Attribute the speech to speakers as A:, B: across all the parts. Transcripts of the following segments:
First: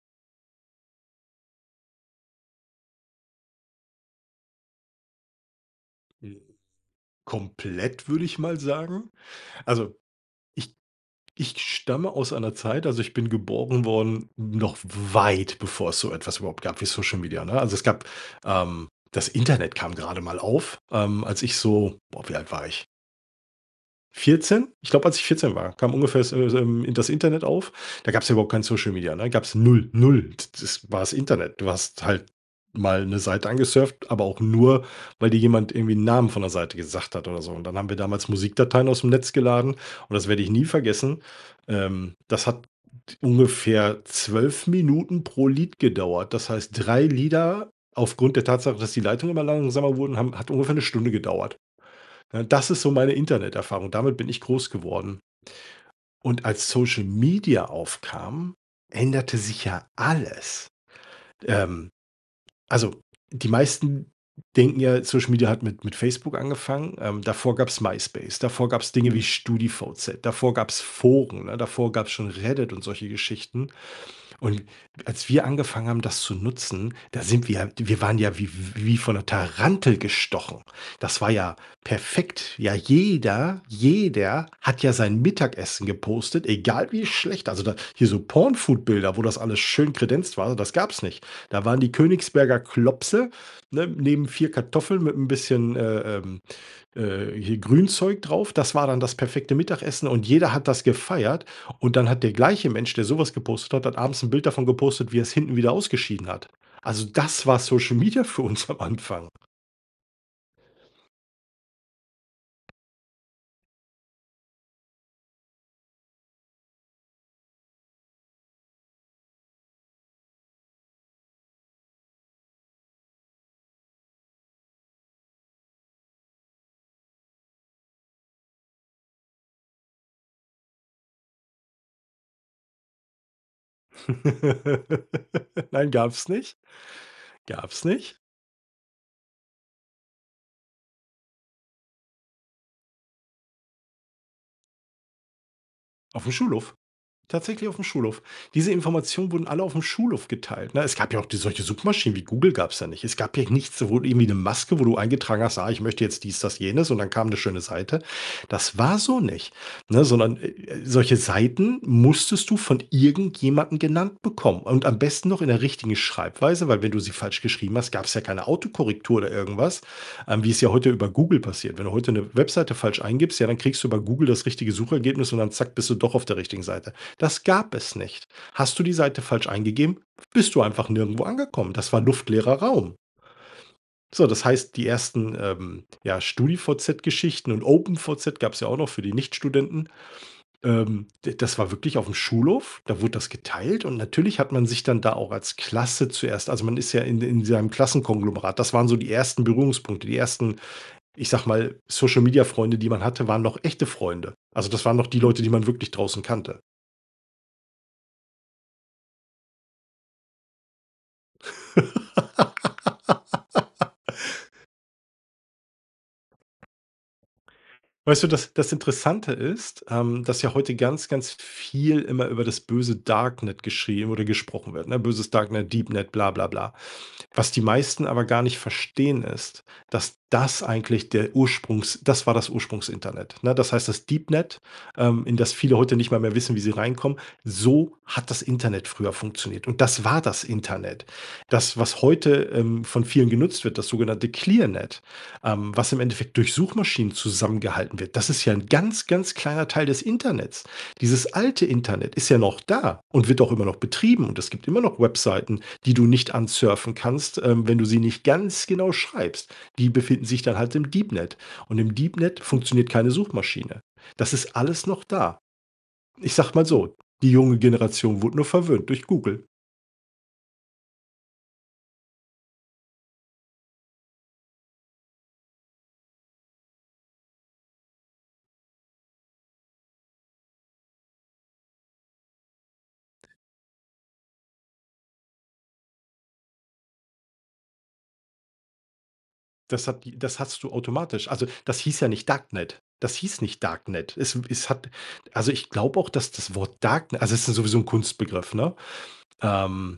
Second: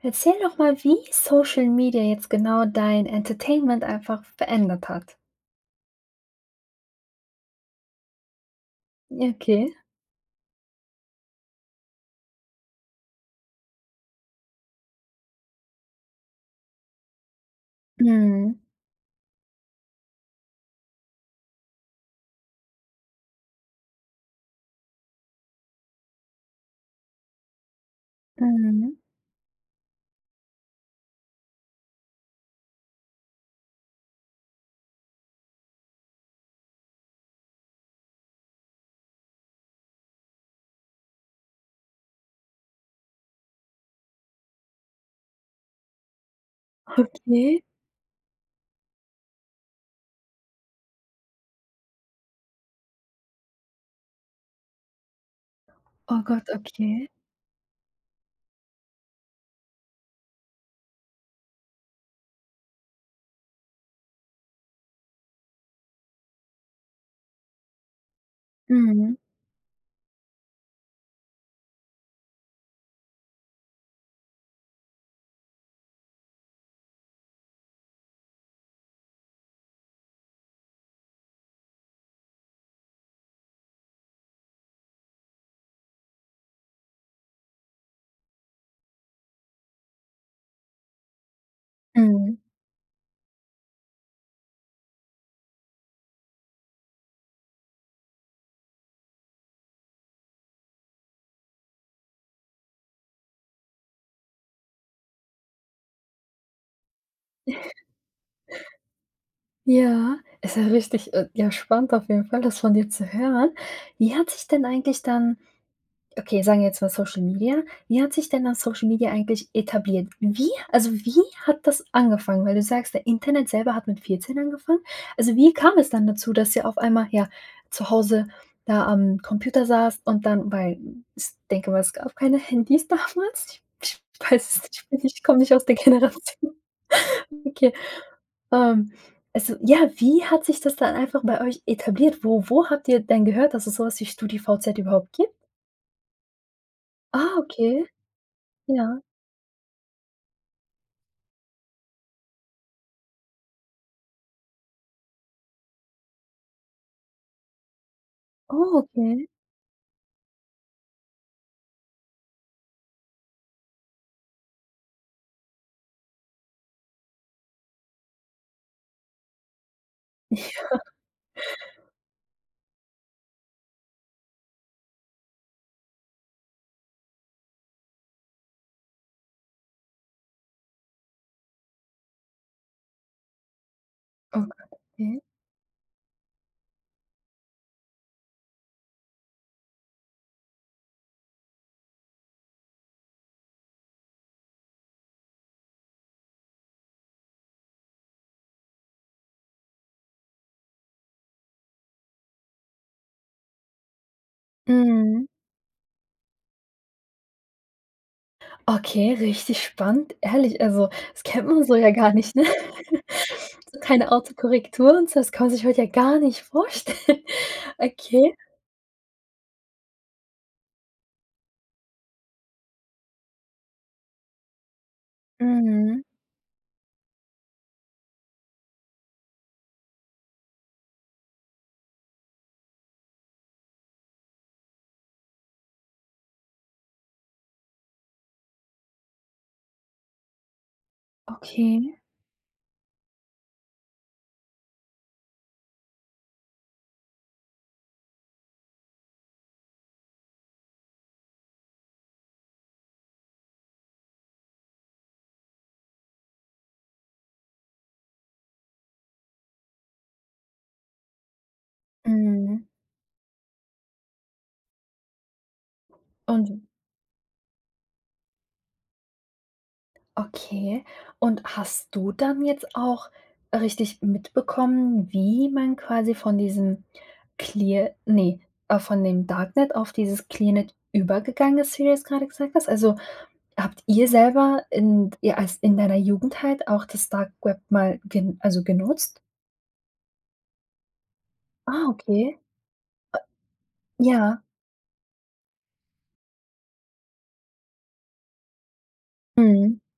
A: Erzähl doch mal, wie Social Media jetzt genau dein Entertainment einfach verändert hat.
B: Hm. Komplett würde ich mal sagen.
A: Okay.
B: Also, ich ich stamme aus einer Zeit also, ich bin geboren worden, noch weit bevor es so etwas überhaupt gab wie Social Media, ne? Also es gab
A: Mhm.
B: ähm, das Internet kam gerade mal auf, ähm, als ich so boah, wie alt war ich? 14? Ich glaube, als ich 14 war, kam ungefähr so so, ähm, das Internet auf. Da gab's ja überhaupt kein Social
A: Mhm.
B: Media, ne? Gab's 0. 0. T das war das Internet, du hast halt mal 'ne Seite angesurft, aber auch nur, weil dir jemand irgendwie 'n Namen von 'ner Seite gesagt hat oder so, und dann haben wir damals Musikdateien ausm Netz geladen und das werde ich nie vergessen. Ähm, das hat ungefähr 12 Minuten pro Lied gedauert. Das heißt, 3
A: Okay.
B: Lieder aufgrund der Tatsache, dass die Leitungen immer langsamer wurden, haben hat ungefähr 'ne Stunde gedauert. Ne, das ist so meine Interneterfahrung. Damit bin ich groß geworden.
A: Oh
B: Und
A: Gott,
B: als Social
A: okay.
B: Media aufkam, änderte sich ja alles. Ähm, also die meisten denken ja, Social Media hat mit mit Facebook angefangen. Ähm, davor gab's MySpace, davor gab's Dinge
A: Mhm.
B: wie StudiVZ, davor gab's Foren, ne, davor gab's schon Reddit und solche Geschichten. Und als wir angefangen haben, das zu nutzen, da sind wir ja wir waren ja wie w wie von 'ner Tarantel gestochen. Das war ja perfekt. Ja, jeder, jeder hat ja sein Mittagessen gepostet, egal wie schlecht. Also da hier so porn food Bilder, wo das alles schön kredenzt war, das gab's nicht. Da waren die
A: Mhm.
B: Königsberger Klopse, ne, neben 4 Kartoffeln mit 'n bisschen, äh, ähm, äh, hier Grünzeug drauf. Das war dann das perfekte Mittagessen, und jeder hat das gefeiert. Und dann hat der gleiche Mensch, der so was gepostet hat hat abends 'n Bild davon gepostet, wie er's hinten wieder ausgeschieden hat. Also das war Social Media für uns am Anfang.
A: Ja, ist ja richtig, äh, ja, spannend auf jeden Fall, das von dir zu hören. Wie hat sich denn eigentlich dann okay, sagen wir jetzt mal Social Media, wie hat sich denn dann Social Media eigentlich etabliert? Wie also wie hat das angefangen? Weil du sagst, der Internet selber hat mit 14 angefangen? Also wie kam es dann dazu, dass ihr auf einmal, ja, zu Hause da am Computer saßt und dann bei, s denk ich mal, es gab keine Handys damals? Ich weiß es nicht, ich bin nicht ich komme nicht aus der
B: Nein, gab's
A: Generation.
B: nicht.
A: Okay.
B: Gab's nicht.
A: Ähm. Also ja, wie hat sich das dann einfach bei euch etabliert? Wo wo habt ihr denn gehört, dass es so was für StudiVZ überhaupt gibt?
B: Aufm Schulhof.
A: Ah,
B: Tatsächlich aufm
A: okay.
B: Schulhof. Diese
A: Ja.
B: Informationen wurden alle aufm Schulhof geteilt, ne? Es gab ja auch die solche Suchmaschinen, wie Google gab's ja nicht. Es gab ja nichts, sowohl irgendwie 'ne Maske, wo du eingetragen hast: „Ah, ich möchte jetzt dies, das jenes“ und dann kam 'ne schöne Seite. Das
A: Oh,
B: war so
A: okay.
B: nicht, ne, sondern, äh, äh, solche Seiten musstest du von irgendjemandem genannt bekommen und am besten noch in der richtigen Schreibweise, weil wenn du sie falsch geschrieben hast, gab's ja keine Autokorrektur oder irgendwas, ähm,
A: Ja.
B: wie es ja heute über Google passiert. Wenn du heute 'ne Webseite falsch eingibst, ja, dann kriegst du über Google das richtige Suchergebnis und dann zack, bist du doch auf der richtigen Seite. Das gab es nicht. Hast du die Seite falsch eingegeben, bist du einfach nirgendwo angekommen. Das war luftleerer Raum. So, das heißt, die
A: Okay.
B: 1., ähm, ja StudiVZ Geschichten und OpenVZ gab's ja auch noch für die Nichtstudenten. Ähm, de das war wirklich aufm Schulhof, da wurde das geteilt und natürlich hat man sich dann da auch als Klasse zuerst also man ist ja in de in seinem Klassenkonglomerat. Das waren so die 1. Berührungspunkte, die 1., ich sage mal, Social Media Freunde, die man hatte, waren noch echte Freunde. Also, das waren noch die
A: Mhm.
B: Leute, die man wirklich draußen kannte.
A: Okay, richtig spannend. Ehrlich, also das kennt man so ja gar nicht, ne? Keine Autokorrektur und so, das kann man sich heute ja gar nicht vorstellen.
B: Weißt du,
A: Okay.
B: das das Interessante ist, ähm, dass ja heute ganz, ganz viel immer über das böse Darknet geschrieben oder gesprochen wird, ne? Böses Darknet,
A: Mhm.
B: Deepnet, bla bla bla. Was die meisten aber gar nicht verstehen, ist, dass das eigentlich der Ursprungs das war das Ursprungsinternet, ne? Das heißt, das Deepnet, ähm, in das viele heute nicht mal mehr wissen, wie sie reinkommen, so hat das Internet früher funktioniert. Und das war das Internet. Das,
A: Okay.
B: was heute, ähm, von vielen genutzt wird, das sogenannte Clearnet, ähm, was im Endeffekt durch Suchmaschinen zusammengehalten wird, das ist ja 'n ganz, ganz kleiner Teil des Internets. Dieses alte Internet ist ja noch da und wird auch immer noch betrieben und es gibt immer noch Webseiten, die du nicht ansurfen kannst, ähm, wenn du sie nicht ganz genau schreibst. Die befinden sich dann halt im Deepnet und im Deepnet
A: Mhm.
B: funktioniert keine Suchmaschine. Das ist alles noch da. Ich
A: Und
B: sage
A: d
B: mal so, die junge Generation wurde nur verwöhnt durch Google.
A: Okay. Und hast du dann jetzt auch richtig mitbekommen, wie man quasi von diesem clear ne, äh, von dem Darknet auf dieses Clearnet übergegangen ist, wie du das grade gesagt hast. Also, habt ihr selber in d ihr als in deiner Jugend halt auch das Dark Web mal ge also genutzt?
B: Das hat die das hattest du automatisch. Also, das
A: Ah,
B: hieß ja nicht
A: okay.
B: Darknet. Das hieß nicht Darknet. Es
A: Ja.
B: w es hat also, ich glaube auch, dass das Wort Darkne also es ist sowieso 'n Kunstbegriff, ne?
A: Mhm.
B: Ähm,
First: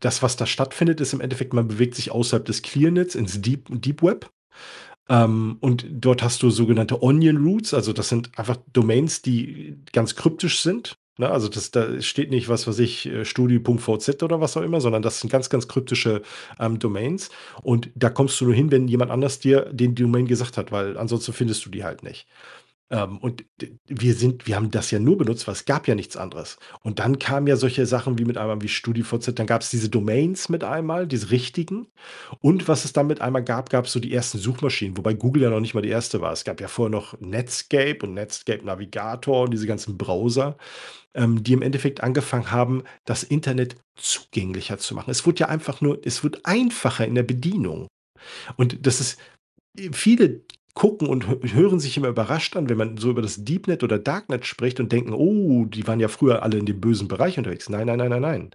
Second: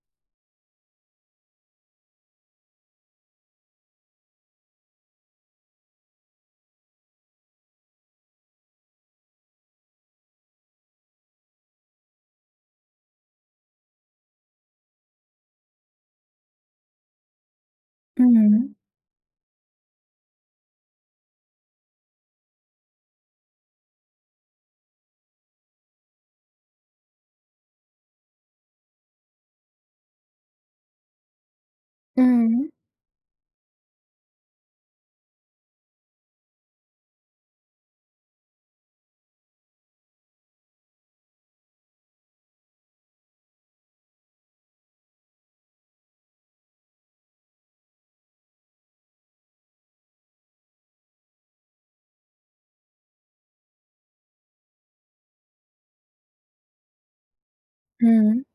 B: das, was da stattfindet, ist im Endeffekt, man bewegt sich außerhalb des Clearnets ins Deep Deep Web, ähm, und dort hast du sogenannte Onion Roots, also das sind einfach Domains, die ganz kryptisch sind, ne? Also das da steht nicht, was weiß ich, äh, Studi.vz oder was auch immer, sondern das sind ganz, ganz kryptische, ähm, Domains. Und da kommst du nur hin,
A: Mhm.
B: wenn jemand anders dir den Domain gesagt hat, weil ansonsten findest du die halt nicht. Ähm, und d wir sind wir haben das ja nur benutzt, weil es gab ja nichts anderes. Und dann kamen ja solche Sachen wie, mit einmal wie StudiVZ, dann gab's diese Domains mit einem Mal, diese richtigen. Und
A: Mhm.
B: was es dann mit einmal gab, gab's so die ersten Suchmaschinen, wobei Google ja noch nicht mal die 1. war. Es gab ja vorher noch „Netscape“ und „Netscape Navigator“ und diese ganzen Browser, ähm, die im Endeffekt angefangen haben, das Internet zugänglicher zu machen. Es wurde ja einfach nur es wurde einfacher in der Bedienung. Und das ist, äh viele gucken und hö hören sich immer überrascht an, wenn man so über das Deepnet oder Darknet spricht und denken: „Oh, die waren ja früher alle in dem bösen Bereich unterwegs.“ Nein, nein, nein, nein,
A: Mhm.
B: nein.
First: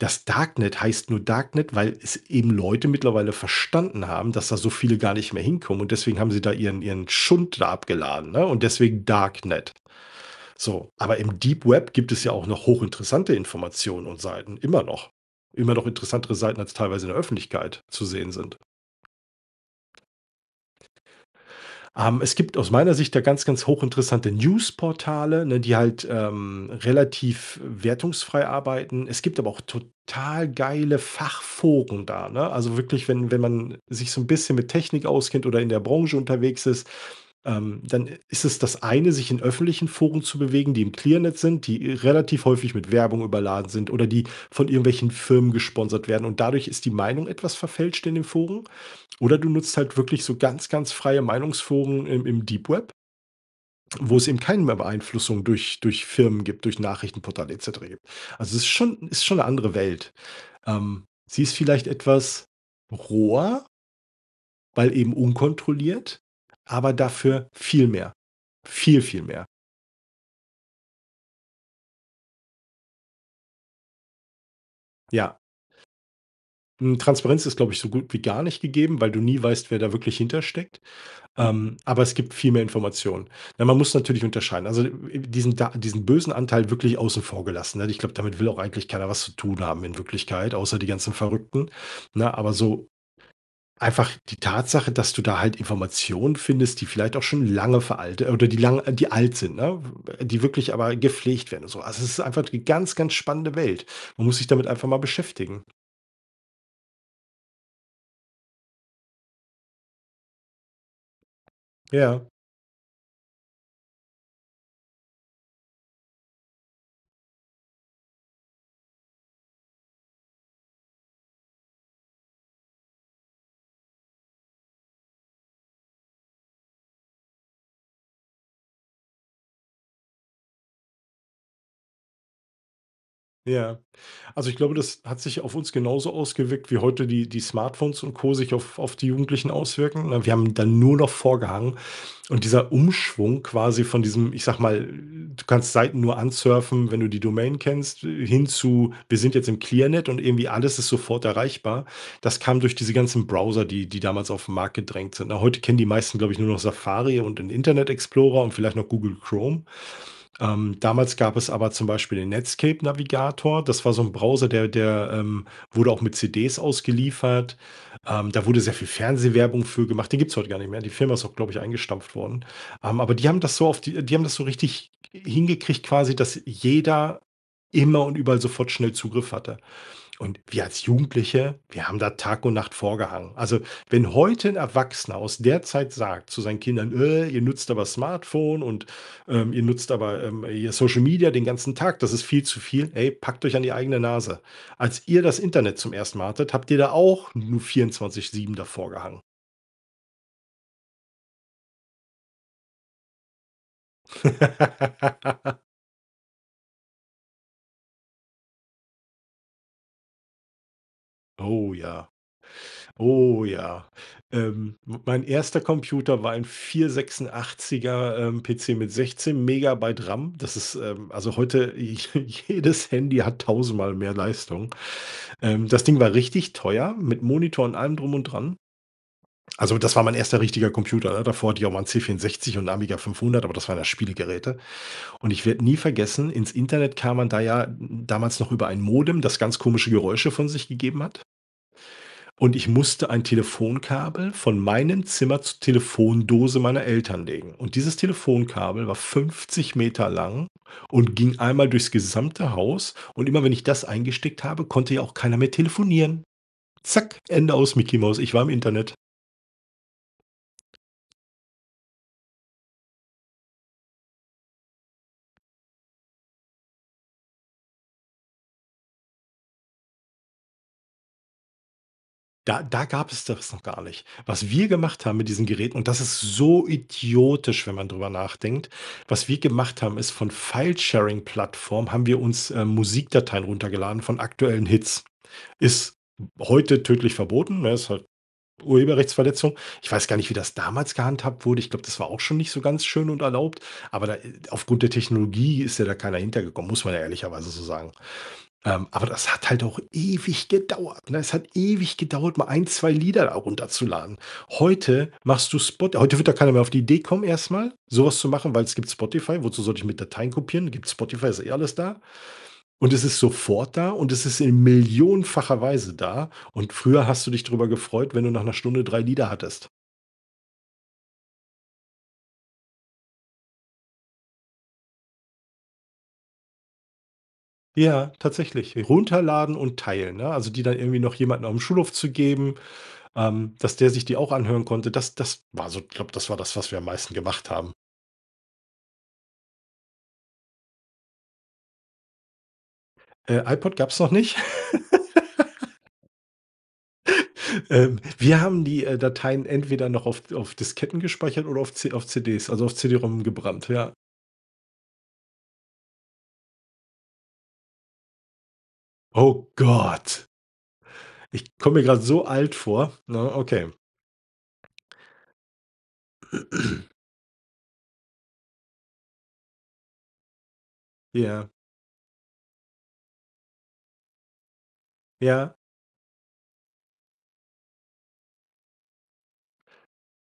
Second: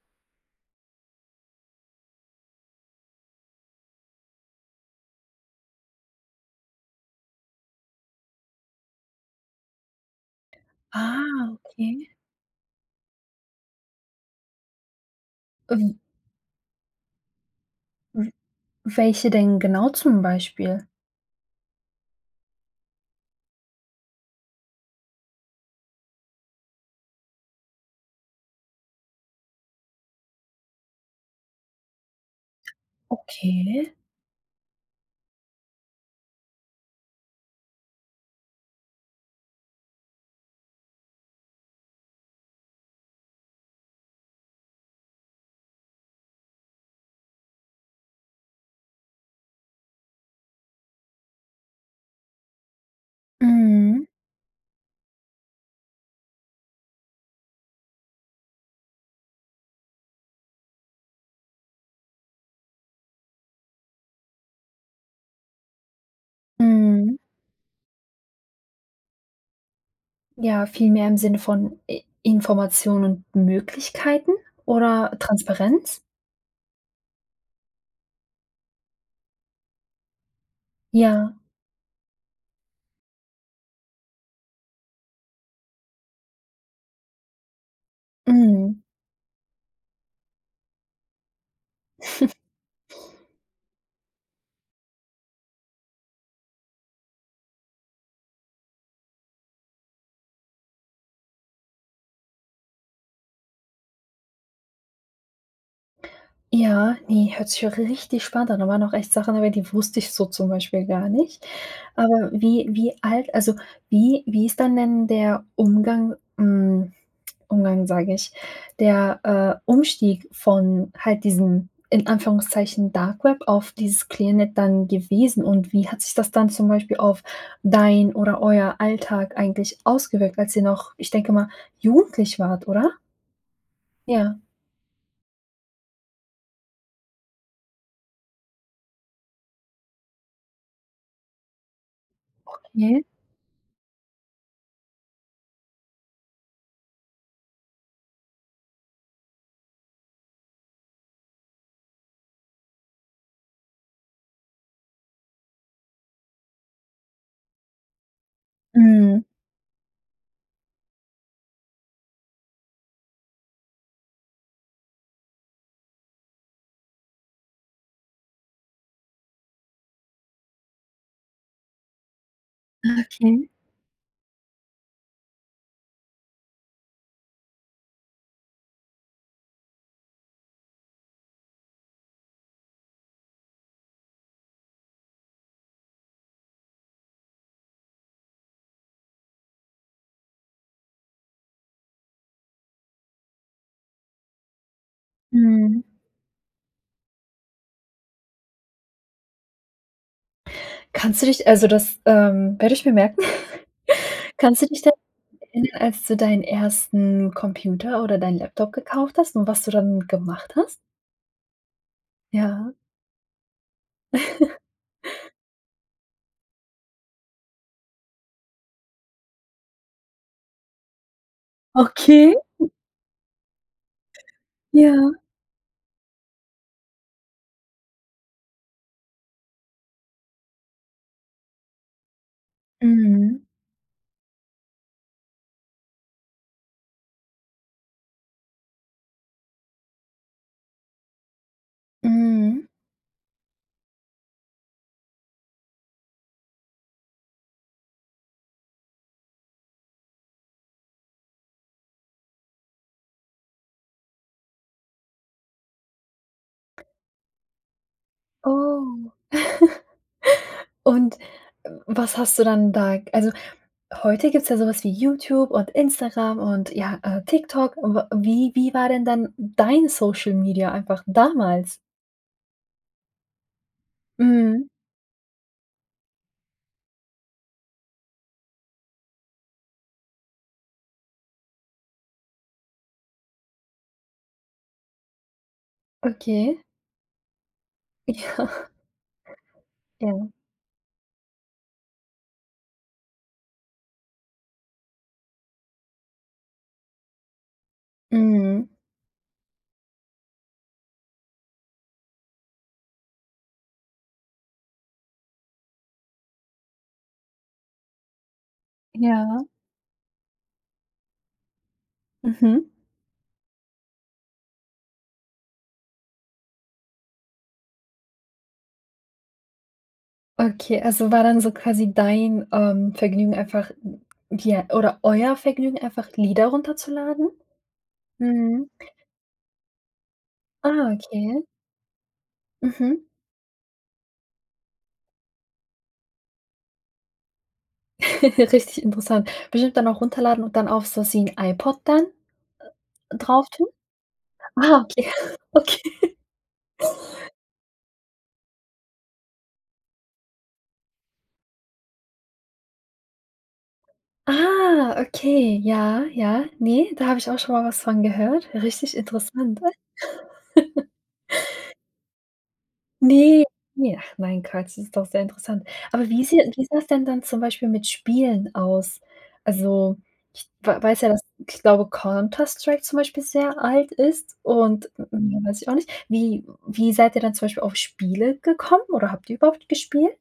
B: Das Darknet heißt nur Darknet, weil es eben Leute mittlerweile verstanden haben, dass da so viele gar nicht mehr hinkommen und deswegen haben sie da ihren ihren Schund da abgeladen, ne, und deswegen Darknet. So, aber im
A: Ah,
B: Deep Web
A: okay.
B: gibt es ja auch noch hochinteressante Informationen und Seiten, immer noch. Immer noch
A: Ähm.
B: interessantere Seiten, als teilweise in der Öffentlichkeit zu sehen
A: [unintelligible]
B: sind.
A: Welche denn genau zum Beispiel?
B: Ähm, es gibt aus meiner Sicht ja ganz, ganz hochinteressante News Portale, ne, die halt, ähm, relativ wertungsfrei arbeiten. Es gibt aber auch total geile Fachforen da, ne? Also wirklich, wenn wenn man
A: Okay.
B: sich so 'n bisschen mit Technik auskennt oder in der Branche unterwegs ist, ähm, dann i ist es das eine, sich in öffentlichen Foren zu bewegen, die im Clearnet sind, die eh relativ häufig mit Werbung überladen sind oder die von irgendwelchen Firmen gesponsert werden und dadurch ist die Meinung etwas verfälscht in den Foren. Oder du nutzt halt wirklich so ganz, ganz freie Meinungsforen im im Deep Web,
A: Mhm.
B: wo es eben keinen mehr Beeinflussung durch durch Firmen gibt, durch Nachrichtenportal et cetera gibt. Also ist schon ist schon 'ne andere Welt. Ähm, sie ist vielleicht etwas roher weil eben unkontrolliert, aber
A: Mhm.
B: dafür viel mehr. Viel, viel mehr.
A: Ja, vielmehr im Sinne von I Informationen und Möglichkeiten oder
B: Ja.
A: Transparenz?
B: Hm, Transparenz ist, glaube ich, so gut wie gar nicht gegeben, weil du nie weißt, wer da wirklich hinter steckt.
A: Ja.
B: Ähm, aber es gibt viel mehr Informationen. Ne, man muss natürlich unterscheiden. Also diesen da diesen bösen Anteil wirklich außen vor gelassen, ne, ich glaube, damit will auch
A: Mhm.
B: eigentlich keiner was zu tun haben in Wirklichkeit, außer die ganzen Verrückten, ne? Aber so einfach die Tatsache, dass du da halt Informationen findest, die vielleicht auch schon lange veralte oder die lang äh, die alt sind, ne? W äh, die wirklich aber gepflegt werden und so. Also es ist einfach die ganz, ganz spannende Welt. Man muss sich damit einfach mal beschäftigen.
A: Ja, ne, hört sich auch richtig spannend an. Da waren noch echt Sachen dabei, die wusste ich so zum Beispiel gar nicht.
B: Ja.
A: Aber wie wie alt also, wie wie ist dann denn der Umgang hm, Umgang, sage ich, der, äh, Umstieg von halt diesem, in Anführungszeichen Darkweb auf dieses Clearnet dann gewesen? Und wie hat sich das dann zum Beispiel auf dein oder euer Alltag eigentlich ausgewirkt, als ihr noch, ich denke mal, jugendlich wart, oder?
B: Ja,
A: Ja.
B: also ich glaube, das hat sich auf uns genauso ausgewirkt, wie heute die die Smartphones und Co sich auf auf die Jugendlichen auswirken. Wir haben dann nur noch vor gehangen und dieser
A: Okay.
B: Umschwung, quasi von diesem, ich sage mal, du kannst Seiten nur ansurfen, wenn du die Domain kennst, hin zu, wir sind jetzt im Clearnet und irgendwie alles ist sofort erreichbar. Das kam durch diese ganzen Browser, die die damals auf 'n Markt gedrängt sind. Na, heute kennen die meisten, glaube ich, nur noch Safari und den Internet Explorer und vielleicht noch Google
A: Mhm.
B: Chrome. Ähm, damals gab es aber zum Beispiel den Netscape Navigator. Das war so 'n Browser, der der, ähm, wurde auch mit CDs ausgeliefert. Ähm, da wurde sehr viel Fernsehwerbung für gemacht. Den gibt's heute gar nicht mehr. Die Firma ist auch, glaube ich, eingestampft worden. Ähm,
A: Ah,
B: aber die haben
A: okay.
B: das so auf die die haben das so richtig hingekriegt quasi, dass jeder immer und überall sofort schnell Zugriff hatte. Und wir als Jugendliche, wir haben da Tag und Nacht vor gehangen. Also, wenn heute 'n Erwachsener aus der Zeit sagt zu seinen Kindern: „Äh, ihr nutzt aber Smartphone und, ähm, ihr nutzt aber, ähm, hier Social Media den ganzen Tag, das ist viel zu viel.“ Ey, packt euch an die eigene Nase. Als ihr das Internet
A: Mhm.
B: zum 1. Mal hattet, habt ihr da auch nur 24 7 davorgehangen.
A: Kannst du dich also das, ähm, werde ich mir merken. Kannst du dich denn, [unintelligible] als du deinen 1. Computer oder deinen Laptop gekauft hast? Und was du dann damit gemacht hast?
B: Oh ja.
A: Ja.
B: Oh ja! Ähm, mein 1. Computer war ein 486er, ähm, PC mit 16 Megabyte RAM. Das ist, ähm, also heute j
A: Okay.
B: jedes Handy hat tausendmal mehr Leistung.
A: Ja.
B: Ähm, das Ding war richtig teuer, mit Monitor und allem drum und dran. Also das war mein 1. richtiger Computer. Da davor hatte ich auch mal 'n C 64 und Amiga
A: Mhm.
B: 500, aber das ware ja Spielegeräte. Und ich werde nie vergessen, ins Internet kam man da ja damals noch über ein Modem, das ganz komische Geräusche von sich gegeben hat. Und
A: Mhm.
B: ich musste ein Telefonkabel von meinem Zimmer zur Telefondose meiner Eltern legen und dieses Telefonkabel war 50 Meter lang und ging einmal durchs gesamte Haus. Und immer wenn ich das eingesteckt habe, konnte ja auch keiner mehr telefonieren. Zack! Ende aus, Micky Maus. Ich war im Internet.
A: Oh.. Und, was hast du dann da Also, heute gibt's ja so was wie YouTube, und Instagram, und, ja, äh, TikTok. Und wie wie wie war denn dann dein Social Media einfach damals?
B: Da da gab's das noch gar nicht. Was wir
A: Mhm.
B: gemacht haben mit diesen Geräten, und das ist so idiotisch, wenn man drüber nachdenkt... Was wir gemacht haben ist, von Filesharing-Plattformen haben wir uns, ähm, Musikdateien runtergeladen von aktuellen Hits. Ist
A: Okay.
B: heute tödlich verboten, ne? Ist halt,
A: Ja.
B: Urheberrechtsverletzung. Ich weiß gar
A: Ja.
B: nicht, wie das damals gehandhabt wurde. Ich glaube, das war auch schon nicht so ganz schön und erlaubt. Aber da äh, aufgrund der Technologie ist ja da keiner hinter gekommen. Muss man ja ehrlicherweise so sagen.
A: Mhm.
B: Ähm, aber das hat halt auch ewig gedauert, ne? Es hat ewig gedauert mal 1, 2 Lieder da runterzuladen. Heute, machst du Spot heute würde da keiner mehr auf die Idee kommen erst mal so was zu machen, weil es gibt
A: Ja.
B: Spotify. Wozu sollte ich mir Dateien kopieren? Gibt Spotify, ist eh alles da.
A: Mhm.
B: Und es ist sofort da. Und es ist in millionenfacher Weise da. Und früher hast du dich drüber gefreut, wenn du nach 'ner Stunde 3 Lieder hattest.
A: Okay, also war dann so quasi dein, ähm, Vergnügen einfach ja oder euer Vergnügen, einfach Lieder runterzuladen?
B: Ja,
A: Mhm.
B: tatsächlich, runterladen und teilen, ne? Also die dann
A: Ah,
B: irgendwie noch
A: okay.
B: jemanden aufm Schulhof zu geben,
A: Mhm.
B: ähm, dass der sich die auch anhören konnte. Das das war so ich glaube, das war das, was wir am meisten gemacht haben.
A: Richtig interessant. Bestimmt dann auch runterladen und dann auf, zu ziehen iPod dann, äh,
B: Äh,
A: drauf tun?
B: iPod gab's noch nicht.
A: Ah, okay, okay.
B: Ähm, wir haben die, äh, Dateien entweder noch auf auf Disketten gespeichert oder auf C auf CDs, also auf CD-ROM gebrannt, ja.
A: Ah, okay, ja, ja, ne, da habe ich auch schon mal was von gehört. Richtig
B: Oh
A: interessant.
B: Gott. Ich komme mir grad so alt vor, ne,
A: Ne,
B: okay.
A: ne, ach nein Quatsch, das ist doch sehr interessant. Aber wie seh wie sah es denn dann zum Beispiel mit Spielen aus? Also, ich wa weiß ja, dass
B: Ja.
A: ich glaube, „Counter-Strike“ zum Beispiel sehr alt ist und mehr
B: Ja.
A: weiß ich auch nicht. Wie wie seid ihr dann zum Beispiel auf Spiele gekommen oder habt ihr überhaupt gespielt?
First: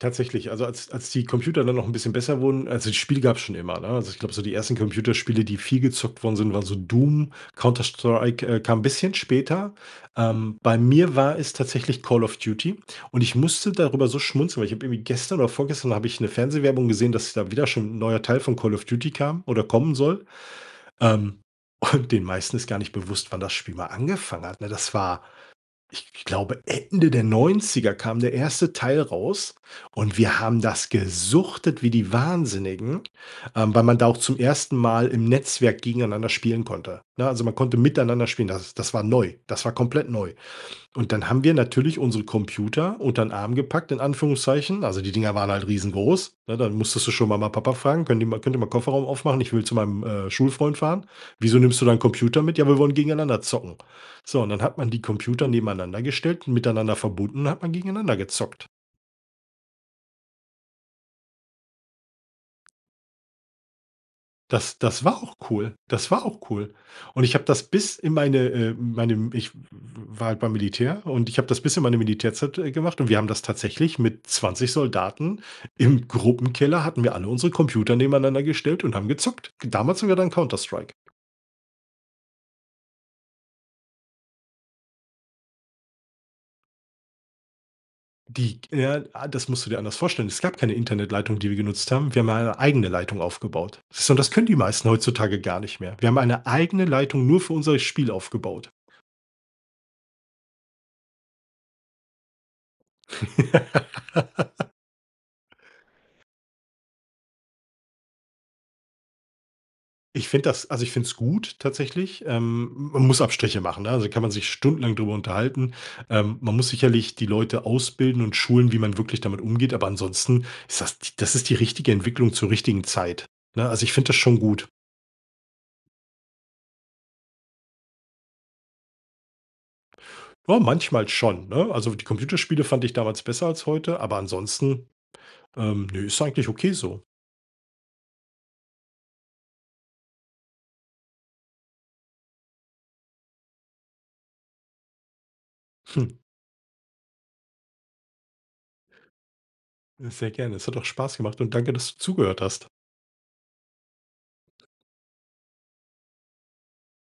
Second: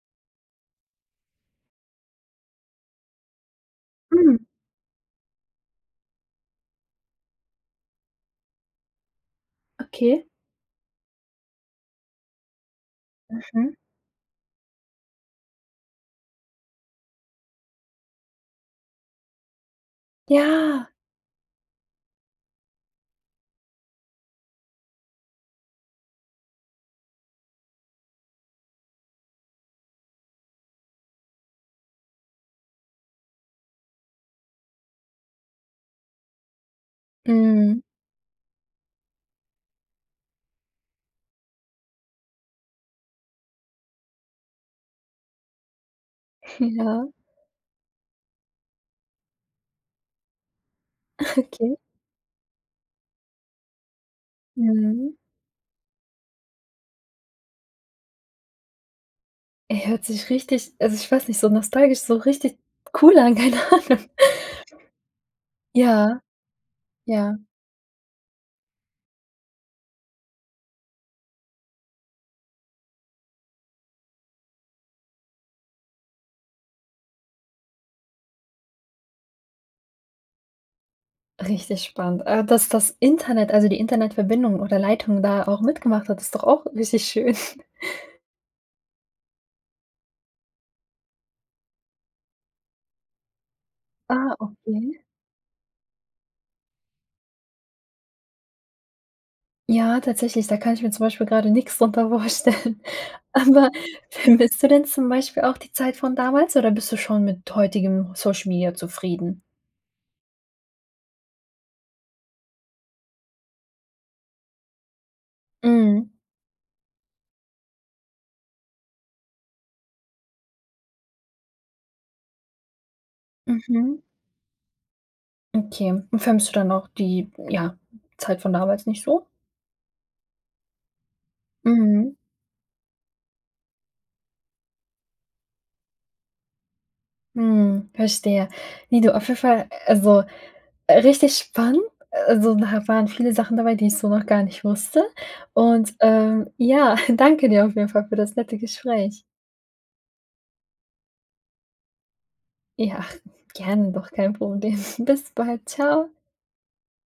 B: Tatsächlich, also als als die Computer dann noch 'n bisschen besser wurden also, das Spiel gab's schon immer, ne? Also, ich glaube so
A: Mhm.
B: die 1. Computerspiele, die viel gezockt worden sind, waren so „Doom“, „Counter-Strike“, äh, kam 'n bisschen später.
A: Okay.
B: Ähm, bei mir war es tatsächlich „Call of Duty“ und ich musste
A: Mhm.
B: darüber so schmunzeln, weil ich habe irgendwie gestern oder vorgestern habe ich 'ne Fernsehwerbung gesehen, dass da wieder schon 'n neuer Teil von „Call of Duty“ kam oder kommen soll.
A: Ja.
B: Ähm, und den meisten ist gar nicht bewusst, wann das Spiel mal angefangen hat, ne, das war, ich glaube, Ende der 90er kam der 1. Teil raus und wir haben das gesuchtet wie die Wahnsinnigen, ähm, weil man da auch zum 1. Mal im Netzwerk gegeneinander spielen konnte, ne? Also man konnte
A: Mhm.
B: miteinander spielen, das das war neu, das war komplett neu. Und dann haben wir natürlich unsere Computer untern Arm gepackt, in Anführungszeichen. Also die Dinger waren halt riesengroß, ne? Dann musstest
A: Ja.
B: du schon Mama Papa fragen: „Könnt ihr mal könnt ihr mal Kofferraum aufmachen? Ich will zu meinem, äh, Schulfreund fahren.“ „Wieso
A: Okay.
B: nimmst du deinen Computer mit?“ “Ja, wir wollen gegeneinander zocken.“ So, und dann hat man die
A: Mhm.
B: Computer nebeneinander gestellt und miteinander verbunden und dann hat man gegeneinander gezockt.
A: Ey, hört sich richtig also ich weiß nicht, so nostalgisch, so richtig cool an, keine Ahnung.
B: Das das war auch cool. Das
A: Ja.
B: war auch cool. Und ich
A: Ja.
B: habe das bis in meine, äh, meinem ich w war halt beim Militär, und ich habe das bis in meine Militärzeit, äh, gemacht, und wir haben das tatsächlich mit 20 Soldaten im Gruppenkeller hatten wir alle unsere Computer nebeneinander gestellt und haben gezockt. Damals haben wir dann Counter-Strike
A: Richtig spannend. Also, dass das Internet, also die Internetverbindung oder Leitung da auch mitgemacht hat, ist doch auch richtig schön.
B: Die ja, ah, das musst du dir anders vorstellen. Es gab keine Internetleitung, die wir genutzt haben. Wir haben ja eine eigene Leitung aufgebaut. So, das
A: Ah,
B: können die meisten
A: okay.
B: heutzutage gar nicht mehr. Wir haben eine eigene Leitung nur für unser Spiel aufgebaut.
A: Ja, tatsächlich, da kann ich mir zum Beispiel grade nix drunter vorstellen. Aber vermisst du denn zum Beispiel auch die Zeit von damals, oder bist du schon mit heutigem Social Media zufrieden?
B: Ich finde das also ich find's gut, tatsächlich. Ähm, man muss Abstriche machen, ne? Also kann man sich stundenlang drüber unterhalten.
A: Mhm.
B: Ähm, man muss sicherlich die Leute ausbilden und schulen, wie man wirklich damit umgeht, aber ansonsten ist das das ist die richtige Entwicklung zur richtigen Zeit, ne? Also ich
A: Mhm.
B: finde das schon gut.
A: Okay, und vermisst du dann auch die, ja, Zeit von damals nicht so?
B: Ja, manchmal schon, ne? Also, die
A: Mhm.
B: Computerspiele fand ich damals besser als heute, aber ansonsten, ähm, nö, ist eigentlich okay so.
A: Mhm. Verstehe. Wie du, auf jeden Fall also, äh, richtig spannend. Also, da waren viele Sachen dabei, die ich so noch gar nicht wusste. Und, äh, ja, danke dir auf jeden Fall für das nette Gespräch.
B: Sehr gerne. Es hat auch Spaß gemacht und danke, dass du zugehört hast.
A: Ja, gerne doch. Kein Problem. Bis bald. Tschau.